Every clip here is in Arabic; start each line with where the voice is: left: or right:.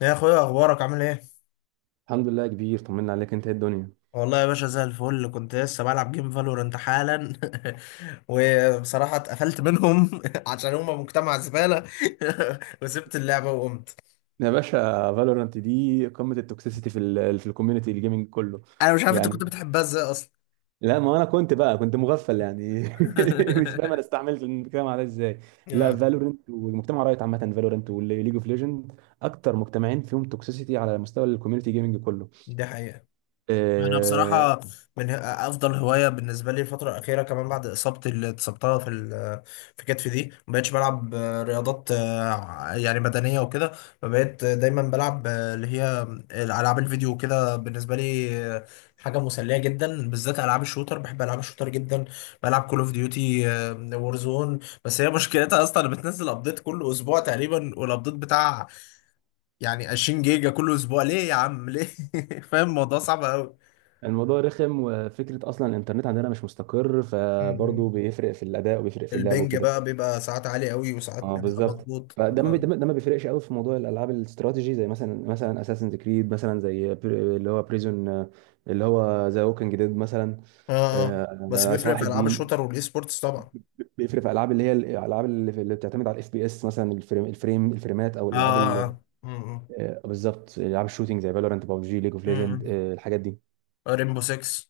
left: يا اخويا اخبارك عامل ايه؟
right: الحمد لله يا كبير، طمنا عليك. انت ايه الدنيا؟
left: والله يا باشا زي الفل، كنت لسه بلعب جيم فالورنت حالا. وبصراحة اتقفلت منهم عشان هما مجتمع زبالة. وسبت اللعبة وقمت.
right: يا باشا، فالورانت دي قمه التوكسيسيتي في الكوميونتي الجيمنج كله.
left: انا مش عارف انت كنت
right: يعني.
left: بتحبها ازاي اصلا.
right: لا، ما انا كنت مغفل يعني. مش فاهم انا استعملت الكلام على ازاي. لا،
left: آه،
right: فالورانت والمجتمع رايت عامه، فالورانت وليج اوف ليجند اكتر مجتمعين فيهم توكسيسيتي على مستوى الكوميونتي جيمنج كله.
left: دي حقيقة. انا
right: آه،
left: بصراحه من افضل هوايه بالنسبه لي الفتره الاخيره، كمان بعد اصابتي اللي اتصبتها في كتفي دي، ما بقتش بلعب رياضات، يعني بدنيه وكده. فبقيت دايما بلعب اللي هي العاب الفيديو وكده. بالنسبه لي حاجه مسليه جدا، بالذات العاب الشوتر. بحب العاب الشوتر جدا. بلعب كول اوف ديوتي وورزون. بس هي مشكلتها اصلا بتنزل ابديت كل اسبوع تقريبا، والابديت بتاع يعني 20 جيجا كل اسبوع. ليه يا عم ليه؟ فاهم الموضوع صعب قوي.
right: الموضوع رخم. وفكره اصلا الانترنت عندنا مش مستقر،
left: مم.
right: فبرضه بيفرق في الاداء وبيفرق في اللعب
left: البنج
right: وكده.
left: بقى بيبقى ساعات عالي قوي وساعات
right: اه
left: بيبقى
right: بالظبط.
left: مضغوط
right: فده ما بي-
left: اه.
right: ده ما ده ما بيفرقش قوي في موضوع الالعاب الاستراتيجي، زي مثلا اساسن كريد، مثلا زي اللي هو بريزون، اللي هو ذا ووكينج ديد مثلا.
left: اه، اه بس
right: آه،
left: بيفرق
right: صلاح
left: في العاب
right: الدين.
left: الشوتر والاي سبورتس طبعا.
right: بيفرق في العاب اللي هي الالعاب اللي بتعتمد على الاف بي اس مثلا، الفريمات او
left: اه
right: الالعاب
left: اه. امم
right: آه، بالظبط، العاب الشوتينج زي فالورانت، بابجي، ليج اوف ليجند،
left: امم
right: الحاجات دي.
left: ريمبو 6.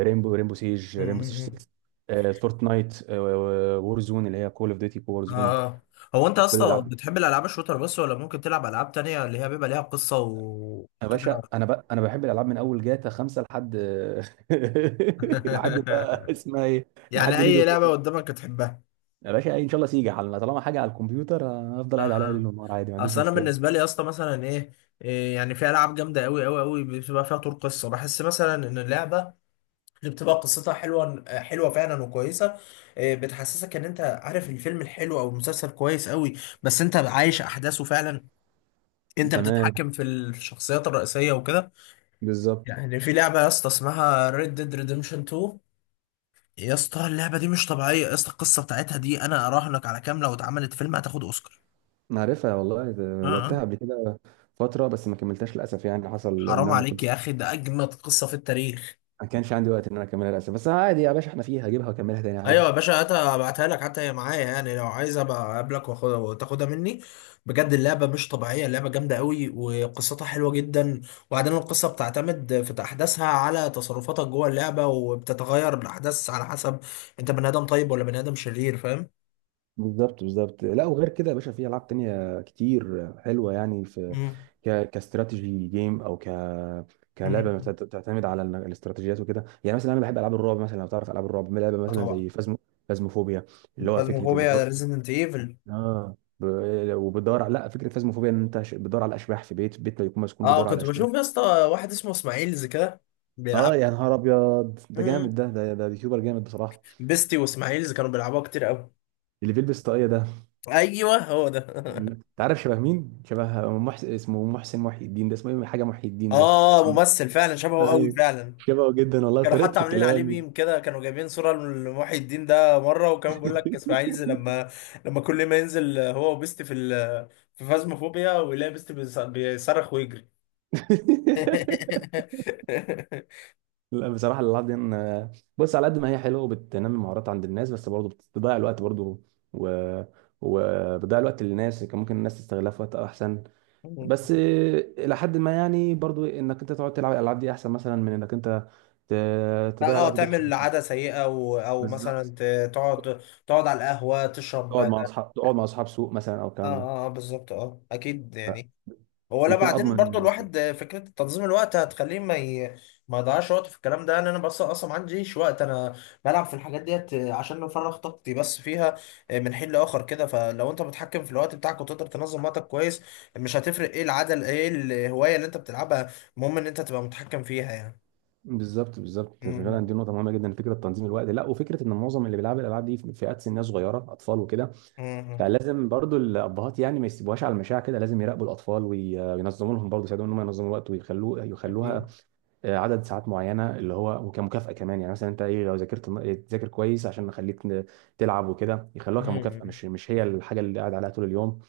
right: ريمبو سيج
left: امم.
right: 6. فورتنايت، وور زون اللي هي كول اوف ديوتي وور
left: اه.
right: زون.
left: آه. هو انت
right: كل
left: اصلا
right: الالعاب.
left: بتحب الالعاب الشوتر بس، ولا ممكن تلعب العاب تانية اللي هي بيبقى ليها
right: يا
left: وكده؟
right: باشا، انا بقى انا بحب الالعاب من اول جاتا خمسه لحد لحد بقى اسمها ايه،
left: يعني
right: لحد ليج
left: اي
right: اوف
left: لعبه
right: ليجندز.
left: قدامك تحبها.
right: يا باشا ان شاء الله، سيجي على طالما حاجه على الكمبيوتر هفضل
left: آه.
right: قاعد عليها
left: آه.
right: ليل ونهار عادي، ما عنديش
left: اصل انا
right: مشكله.
left: بالنسبه لي يا اسطى مثلا ايه، إيه، يعني في العاب جامده قوي بتبقى فيها طور قصه. بحس مثلا ان اللعبه اللي بتبقى قصتها حلوه فعلا وكويسه، بتحسسك ان انت عارف الفيلم الحلو او المسلسل كويس قوي، بس انت عايش احداثه فعلا. انت
right: تمام،
left: بتتحكم في الشخصيات الرئيسيه وكده.
right: بالظبط.
left: يعني في لعبه يا اسطى اسمها Red Dead Redemption 2. يا اسطى اللعبه دي مش طبيعيه. يا اسطى القصه بتاعتها دي انا اراهنك على كام، لو اتعملت فيلم هتاخد اوسكار.
right: أنا عارفها والله،
left: اه،
right: لعبتها
left: آه.
right: قبل كده فتره، بس ما كملتهاش للاسف. يعني حصل ان
left: حرام
right: انا ما
left: عليك يا
right: كنتش
left: اخي، ده اجمد قصه في التاريخ.
right: ما كانش عندي وقت ان انا اكملها للاسف، بس عادي يا باشا، احنا فيها، هجيبها واكملها تاني عادي.
left: ايوه يا باشا، هاتها ابعتها لك، حتى هي معايا يعني، لو عايز ابقى اقابلك واخدها وتاخدها مني. بجد اللعبه مش طبيعيه، اللعبه جامده قوي وقصتها حلوه جدا. وبعدين القصه بتعتمد في احداثها على تصرفاتك جوه اللعبه، وبتتغير الاحداث على حسب انت بني ادم طيب ولا بني ادم شرير، فاهم؟
right: بالظبط بالظبط. لا، وغير كده يا باشا، في العاب تانية كتير حلوه، يعني في
left: امم.
right: كاستراتيجي جيم، او
left: امم.
right: كلعبه بتعتمد على الاستراتيجيات وكده. يعني مثلا انا بحب العاب الرعب مثلا، لو تعرف العاب الرعب، لعبه
left: آه
right: مثلا
left: طبعا.
right: زي فازمو، فازموفوبيا، اللي هو فكره
left: فازموفوبيا، ريزيدنت ايفل.
right: اه، وبتدور على، لا، فكره فازموفوبيا ان انت بتدور على اشباح في بيت بيكون مسكون،
left: اه
right: بتدور على
left: كنت بشوف
right: اشباح.
left: يا اسطى واحد اسمه اسماعيلز كده بيلعب.
right: اه يا نهار ابيض، ده
left: مم.
right: جامد، ده يوتيوبر جامد بصراحه.
left: بيستي واسماعيلز كانوا بيلعبوها كتير قوي.
right: اللي بيلبس طاقيه ده،
left: ايوه هو ده.
right: انت عارف شبه مين؟ شبه محسن، اسمه محسن محي الدين، ده اسمه ايه، حاجه محي الدين ده.
left: اه، ممثل فعلا شبهه قوي
right: ايوه،
left: فعلا.
right: شبهه جدا والله
left: كانوا حتى
right: وطريقه
left: عاملين عليه
right: الكلام.
left: ميم كده، كانوا جايبين صورة لمحي الدين ده مرة، وكان بيقول لك اسماعيل زي لما، لما كل ما ينزل هو وبيست في فازموفوبيا ويلاقي بيصرخ ويجري.
right: لا بصراحه الالعاب دي بص، على قد ما هي حلوه وبتنمي مهارات عند الناس، بس برضه بتضيع الوقت برضه، و، وبتضيع الوقت للناس كان ممكن الناس تستغلها في وقت احسن. بس الى حد ما يعني، برضو انك انت تقعد تلعب الالعاب دي احسن مثلا من انك انت تضيع
left: اه،
right: الوقت ده في حاجه
left: تعمل عادة
right: تانية.
left: سيئة او
right: بالظبط.
left: تقعد، تقعد على القهوة تشرب
right: تقعد
left: اه.
right: مع اصحاب تقعد مع اصحاب سوق مثلا، او
left: اه،
right: الكلام ده
left: آه، بالظبط. اه اكيد يعني. هو لا،
right: بيكون اضمن
left: بعدين
right: إن
left: برضو
right: الولد.
left: الواحد فكرة تنظيم الوقت هتخليه ما يضيعش وقته في الكلام ده. انا بس اصلا ما عنديش وقت. انا بلعب في الحاجات ديت عشان نفرغ طاقتي بس فيها من حين لاخر كده. فلو انت متحكم في الوقت بتاعك، وتقدر تنظم وقتك كويس، مش هتفرق ايه العدل ايه الهواية اللي انت بتلعبها. المهم ان انت تبقى متحكم فيها يعني.
right: بالظبط بالظبط،
left: مم.
right: فعلا دي نقطه مهمه جدا فكره تنظيم الوقت. لا، وفكره ان معظم اللي بيلعبوا الالعاب دي في فئات سنيه صغيره، اطفال وكده،
left: مم.
right: فلازم برضو الابهات يعني ما يسيبوهاش على المشاع كده، لازم يراقبوا الاطفال وينظموا لهم برضو، يساعدوهم ان هم ينظموا الوقت، ويخلوه يخلوها
left: اكيد.
right: عدد ساعات معينه، اللي هو كمكافاه كمان. يعني مثلا انت ايه، لو ذاكرت، تذاكر كويس عشان نخليك تلعب وكده، يخلوها كمكافاه،
left: مم.
right: مش هي الحاجه اللي قاعد عليها طول اليوم.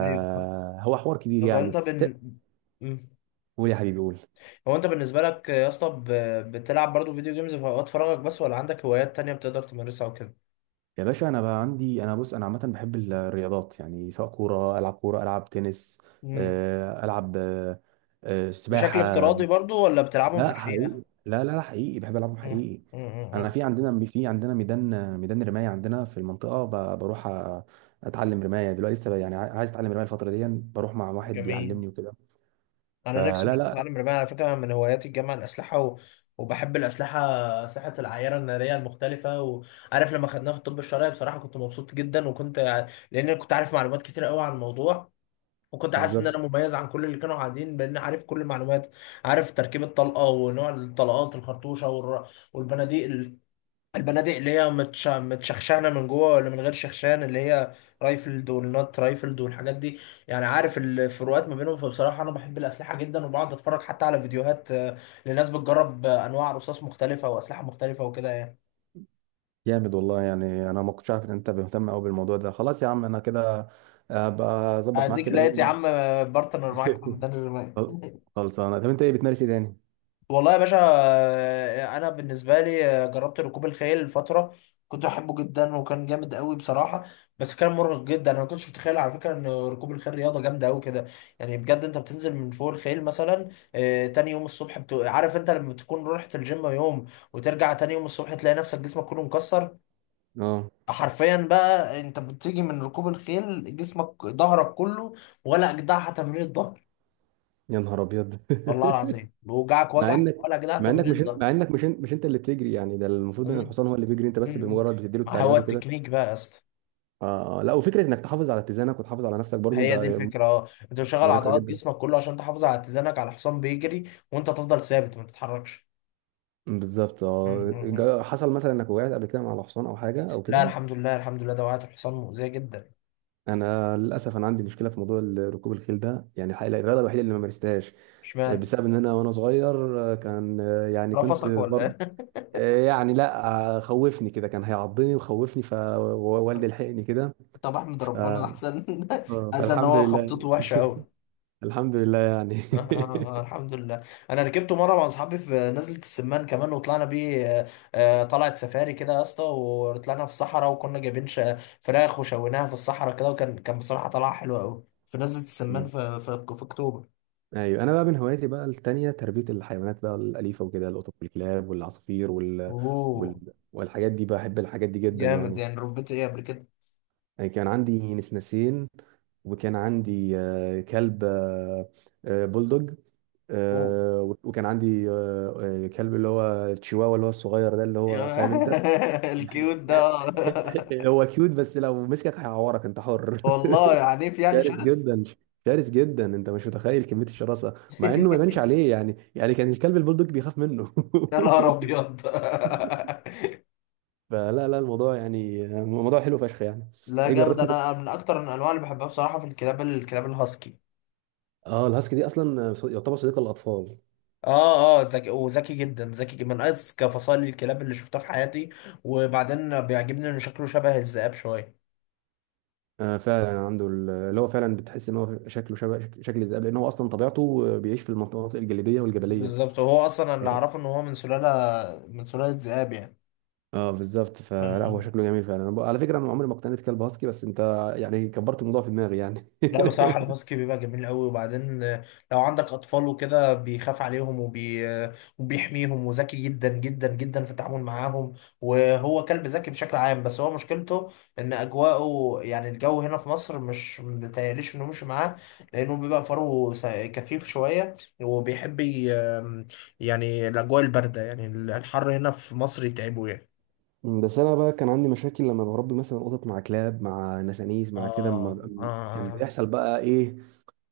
left: ايوه.
right: حوار كبير
left: طب
right: يعني
left: انت بن. مم.
right: قول يا حبيبي، قول.
left: هو انت بالنسبه لك يا اسطى بتلعب برضو فيديو جيمز في اوقات فراغك بس، ولا عندك هوايات تانية بتقدر تمارسها وكده؟
right: يا باشا انا بقى عندي انا بص انا عامه بحب الرياضات، يعني سواء العب كوره العب تنس،
left: امم.
right: العب
left: بشكل
right: سباحه.
left: افتراضي برضو، ولا بتلعبهم في
right: لا
left: الحقيقه؟
right: حقيقي، لا لا لا، حقيقي بحب العبهم
left: مم.
right: حقيقي.
left: مم.
right: انا
left: مم.
right: في عندنا في عندنا ميدان رمايه عندنا في المنطقه، بروح اتعلم رمايه دلوقتي لسه، يعني عايز اتعلم رمايه الفتره دي، بروح مع واحد
left: جميل.
right: بيعلمني وكده.
left: انا نفسي
right: فلا
left: برضو
right: لا.
left: اتعلم رمايه على فكره، من هواياتي الجامعه الاسلحه وبحب الاسلحه. ساحه العيار الناريه المختلفه. وعارف لما خدناها في الطب الشرعي، بصراحه كنت مبسوط جدا، وكنت يعني، لان أنا كنت عارف معلومات كتير قوي عن الموضوع، وكنت حاسس ان انا
right: بالظبط.
left: مميز عن كل اللي كانوا قاعدين بان عارف كل المعلومات. عارف تركيب الطلقه، ونوع الطلقات الخرطوشه، والبنادق ال- البنادق اللي هي متشخشانه من جوه ولا من غير شخشان، اللي هي رايفلد والنوت رايفلد والحاجات دي. يعني عارف الفروقات ما بينهم. فبصراحه انا بحب الاسلحه جدا، وبقعد اتفرج حتى على فيديوهات لناس بتجرب انواع رصاص مختلفه واسلحه مختلفه وكده يعني.
right: جامد والله، يعني انا ما كنتش عارف ان انت مهتم قوي بالموضوع ده، خلاص يا عم انا كده ابقى اظبط معاك
left: هديك
right: كده
left: لقيت يا
right: يوم.
left: عم بارتنر معاك في ميدان الرماية.
right: خل- خلصانه. طب انت ايه بتمارس ايه تاني؟
left: والله يا باشا، انا بالنسبه لي جربت ركوب الخيل فتره. كنت احبه جدا، وكان جامد قوي بصراحه. بس كان مرهق جدا. انا ما كنتش متخيل على فكره ان ركوب الخيل رياضه جامده قوي كده. يعني بجد انت بتنزل من فوق الخيل مثلا، تاني يوم الصبح. عارف انت لما تكون رحت الجيم يوم، وترجع تاني يوم الصبح تلاقي نفسك جسمك كله مكسر؟
right: اه،
left: حرفيا بقى انت بتيجي من ركوب الخيل جسمك ظهرك كله، ولا اجدعها تمرين الظهر.
right: يا نهار ابيض.
left: والله العظيم بوجعك
right: مع
left: وجع،
right: انك
left: ولا اجدعها
right: مع انك
left: تمرين
right: مش
left: الظهر.
right: مع انك مش مش انت اللي بتجري، يعني ده المفروض ان الحصان هو اللي بيجري، انت بس
left: مم.
right: بمجرد بتديله
left: ما هو
right: التعليمات وكده.
left: التكنيك بقى يا اسطى.
right: آه آه. لا، وفكره انك تحافظ على اتزانك وتحافظ على نفسك برضو
left: هي دي
right: ده
left: الفكره. اه، انت بتشغل
right: مرهقه
left: عضلات
right: جدا.
left: جسمك كله عشان تحافظ على اتزانك على حصان بيجري، وانت تفضل ثابت ما تتحركش.
right: بالظبط.
left: مم.
right: اه
left: مم.
right: حصل مثلا انك وقعت قبل كده مع الحصان او حاجه او
left: لا
right: كده؟
left: الحمد لله، الحمد لله، ده وقعت الحصان مؤذيه جدا.
right: انا عندي مشكله في موضوع ركوب الخيل ده، يعني الحقيقة الرياضه الوحيده اللي ما مارستهاش
left: اشمعنى؟
right: بسبب ان انا وانا صغير، كان يعني كنت،
left: رفسك ولا ايه؟
right: يعني لا، خوفني كده، كان هيعضني وخوفني فوالدي لحقني كده.
left: طب احمد
right: ف...
left: ربنا احسن، احسن. ان
right: فالحمد
left: هو
right: لله.
left: خبطته وحشه قوي.
right: الحمد لله يعني.
left: آه آه آه، الحمد لله. انا ركبته مره مع اصحابي في نزله السمان كمان، وطلعنا بيه آه، طلعت سفاري كده يا اسطى، وطلعنا في الصحراء، وكنا جايبين فراخ وشويناها في الصحراء كده. وكان بصراحه طلعه حلوه قوي في نزله السمان
right: مم.
left: في اكتوبر.
right: ايوه، انا بقى من هواياتي بقى التانية تربية الحيوانات بقى الأليفة وكده، القطط والكلاب والعصافير
left: اوه.
right: والحاجات دي، بحب الحاجات دي جدا
left: جامد،
right: يعني.
left: يعني ربيت ايه قبل كده؟
right: يعني كان عندي نسناسين، وكان عندي كلب، بولدوج،
left: اوه.
right: وكان عندي كلب اللي هو التشيواوا اللي هو الصغير ده اللي هو، فاهم انت؟
left: يا، الكيوت ده. آه.
right: هو كيوت، بس لو مسكك هيعورك انت حر.
left: والله عنيف، يعني
right: شرس
left: شرس.
right: جدا. شرس جدا، انت مش متخيل كمية الشراسة، مع انه ما يبانش عليه يعني كان الكلب البولدوج بيخاف منه.
left: يا نهار ابيض.
right: فلا لا، الموضوع يعني موضوع حلو فشخ يعني.
left: لا
right: ايه
left: جامد.
right: جربت انت؟
left: انا من اكتر الانواع اللي بحبها بصراحه في الكلاب، الكلاب الهاسكي.
right: اه، الهاسكي دي اصلا يعتبر صديق الاطفال.
left: اه. اه، ذكي. وذكي جدا، ذكي جدا، من اذكى فصائل الكلاب اللي شفتها في حياتي. وبعدين بيعجبني انه شكله شبه الذئاب شويه.
right: آه فعلا، عنده اللي هو، فعلا بتحس ان هو شكله شبه شكل الذئاب، لان هو اصلا طبيعته بيعيش في المناطق الجليديه والجبليه.
left: بالظبط. وهو اصلا اللي اعرفه ان هو من سلاله ذئاب
right: اه بالظبط، فلا هو
left: يعني.
right: شكله جميل فعلا، أنا على فكره انا عمري ما اقتنيت كلب هاسكي، بس انت، يعني كبرت الموضوع في دماغي يعني.
left: لا بصراحة الهاسكي بيبقى جميل قوي. وبعدين لو عندك أطفال وكده بيخاف عليهم وبيحميهم، وذكي جدا في التعامل معاهم. وهو كلب ذكي بشكل عام. بس هو مشكلته إن أجواءه، يعني الجو هنا في مصر مش متهيأليش إنه مش معاه، لأنه بيبقى فروه كثيف شوية، وبيحب ي... آم، يعني الأجواء الباردة، يعني الحر هنا في مصر يتعبه يعني.
right: بس انا بقى كان عندي مشاكل لما بربي مثلا قطط مع كلاب مع نسانيس مع
left: آه
right: كده
left: آه
right: كان
left: آه.
right: بيحصل بقى ايه؟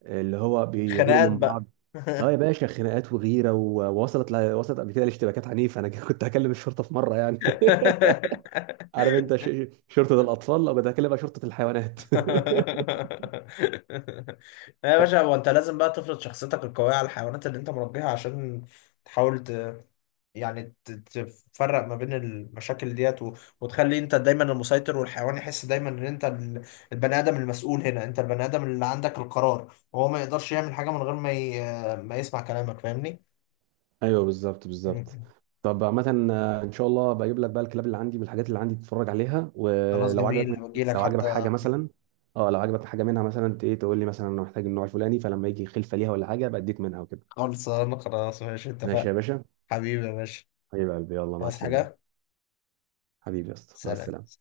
right: اللي هو بيغيروا
left: خناقات
right: من بعض.
left: بقى.
right: اه يا باشا، خناقات وغيره، ووصلت وصلت قبل كده لاشتباكات عنيفه انا، كنت هكلم الشرطه في مره يعني. عارف انت شرطه الاطفال، او كنت هكلمها شرطه الحيوانات.
left: لا يا باشا، هو انت لازم بقى تفرض شخصيتك القوية على الحيوانات اللي انت مربيها، عشان تحاول ت... يعني تفرق ما بين المشاكل ديت وتخلي انت دايما المسيطر، والحيوان يحس دايما البني ادم المسؤول هنا. انت البني ادم اللي عندك القرار، وهو ما يقدرش يعمل حاجة من غير ما ما يسمع كلامك. فاهمني؟
right: ايوه بالظبط بالظبط.
left: مم.
right: طب عامة ان شاء الله بجيب لك بقى الكلاب اللي عندي والحاجات اللي عندي تتفرج عليها،
left: خلاص
right: ولو عجبك
left: جميل، بجي لك
right: لو عجبك حاجة
left: حتى.
right: مثلا، اه لو عجبك حاجة منها مثلا ايه، تقول لي مثلا انا محتاج النوع الفلاني، فلما يجي خلفة ليها ولا حاجة بديك منها وكده.
left: خالص، انا خلاص ماشي
right: ماشي
left: اتفقنا.
right: يا باشا.
left: حبيبي يا باشا.
right: حبيب قلبي، يلا مع
left: عايز
right: السلامة.
left: حاجة؟
right: حبيبي يا اسطى، مع
left: سلام.
right: السلامة.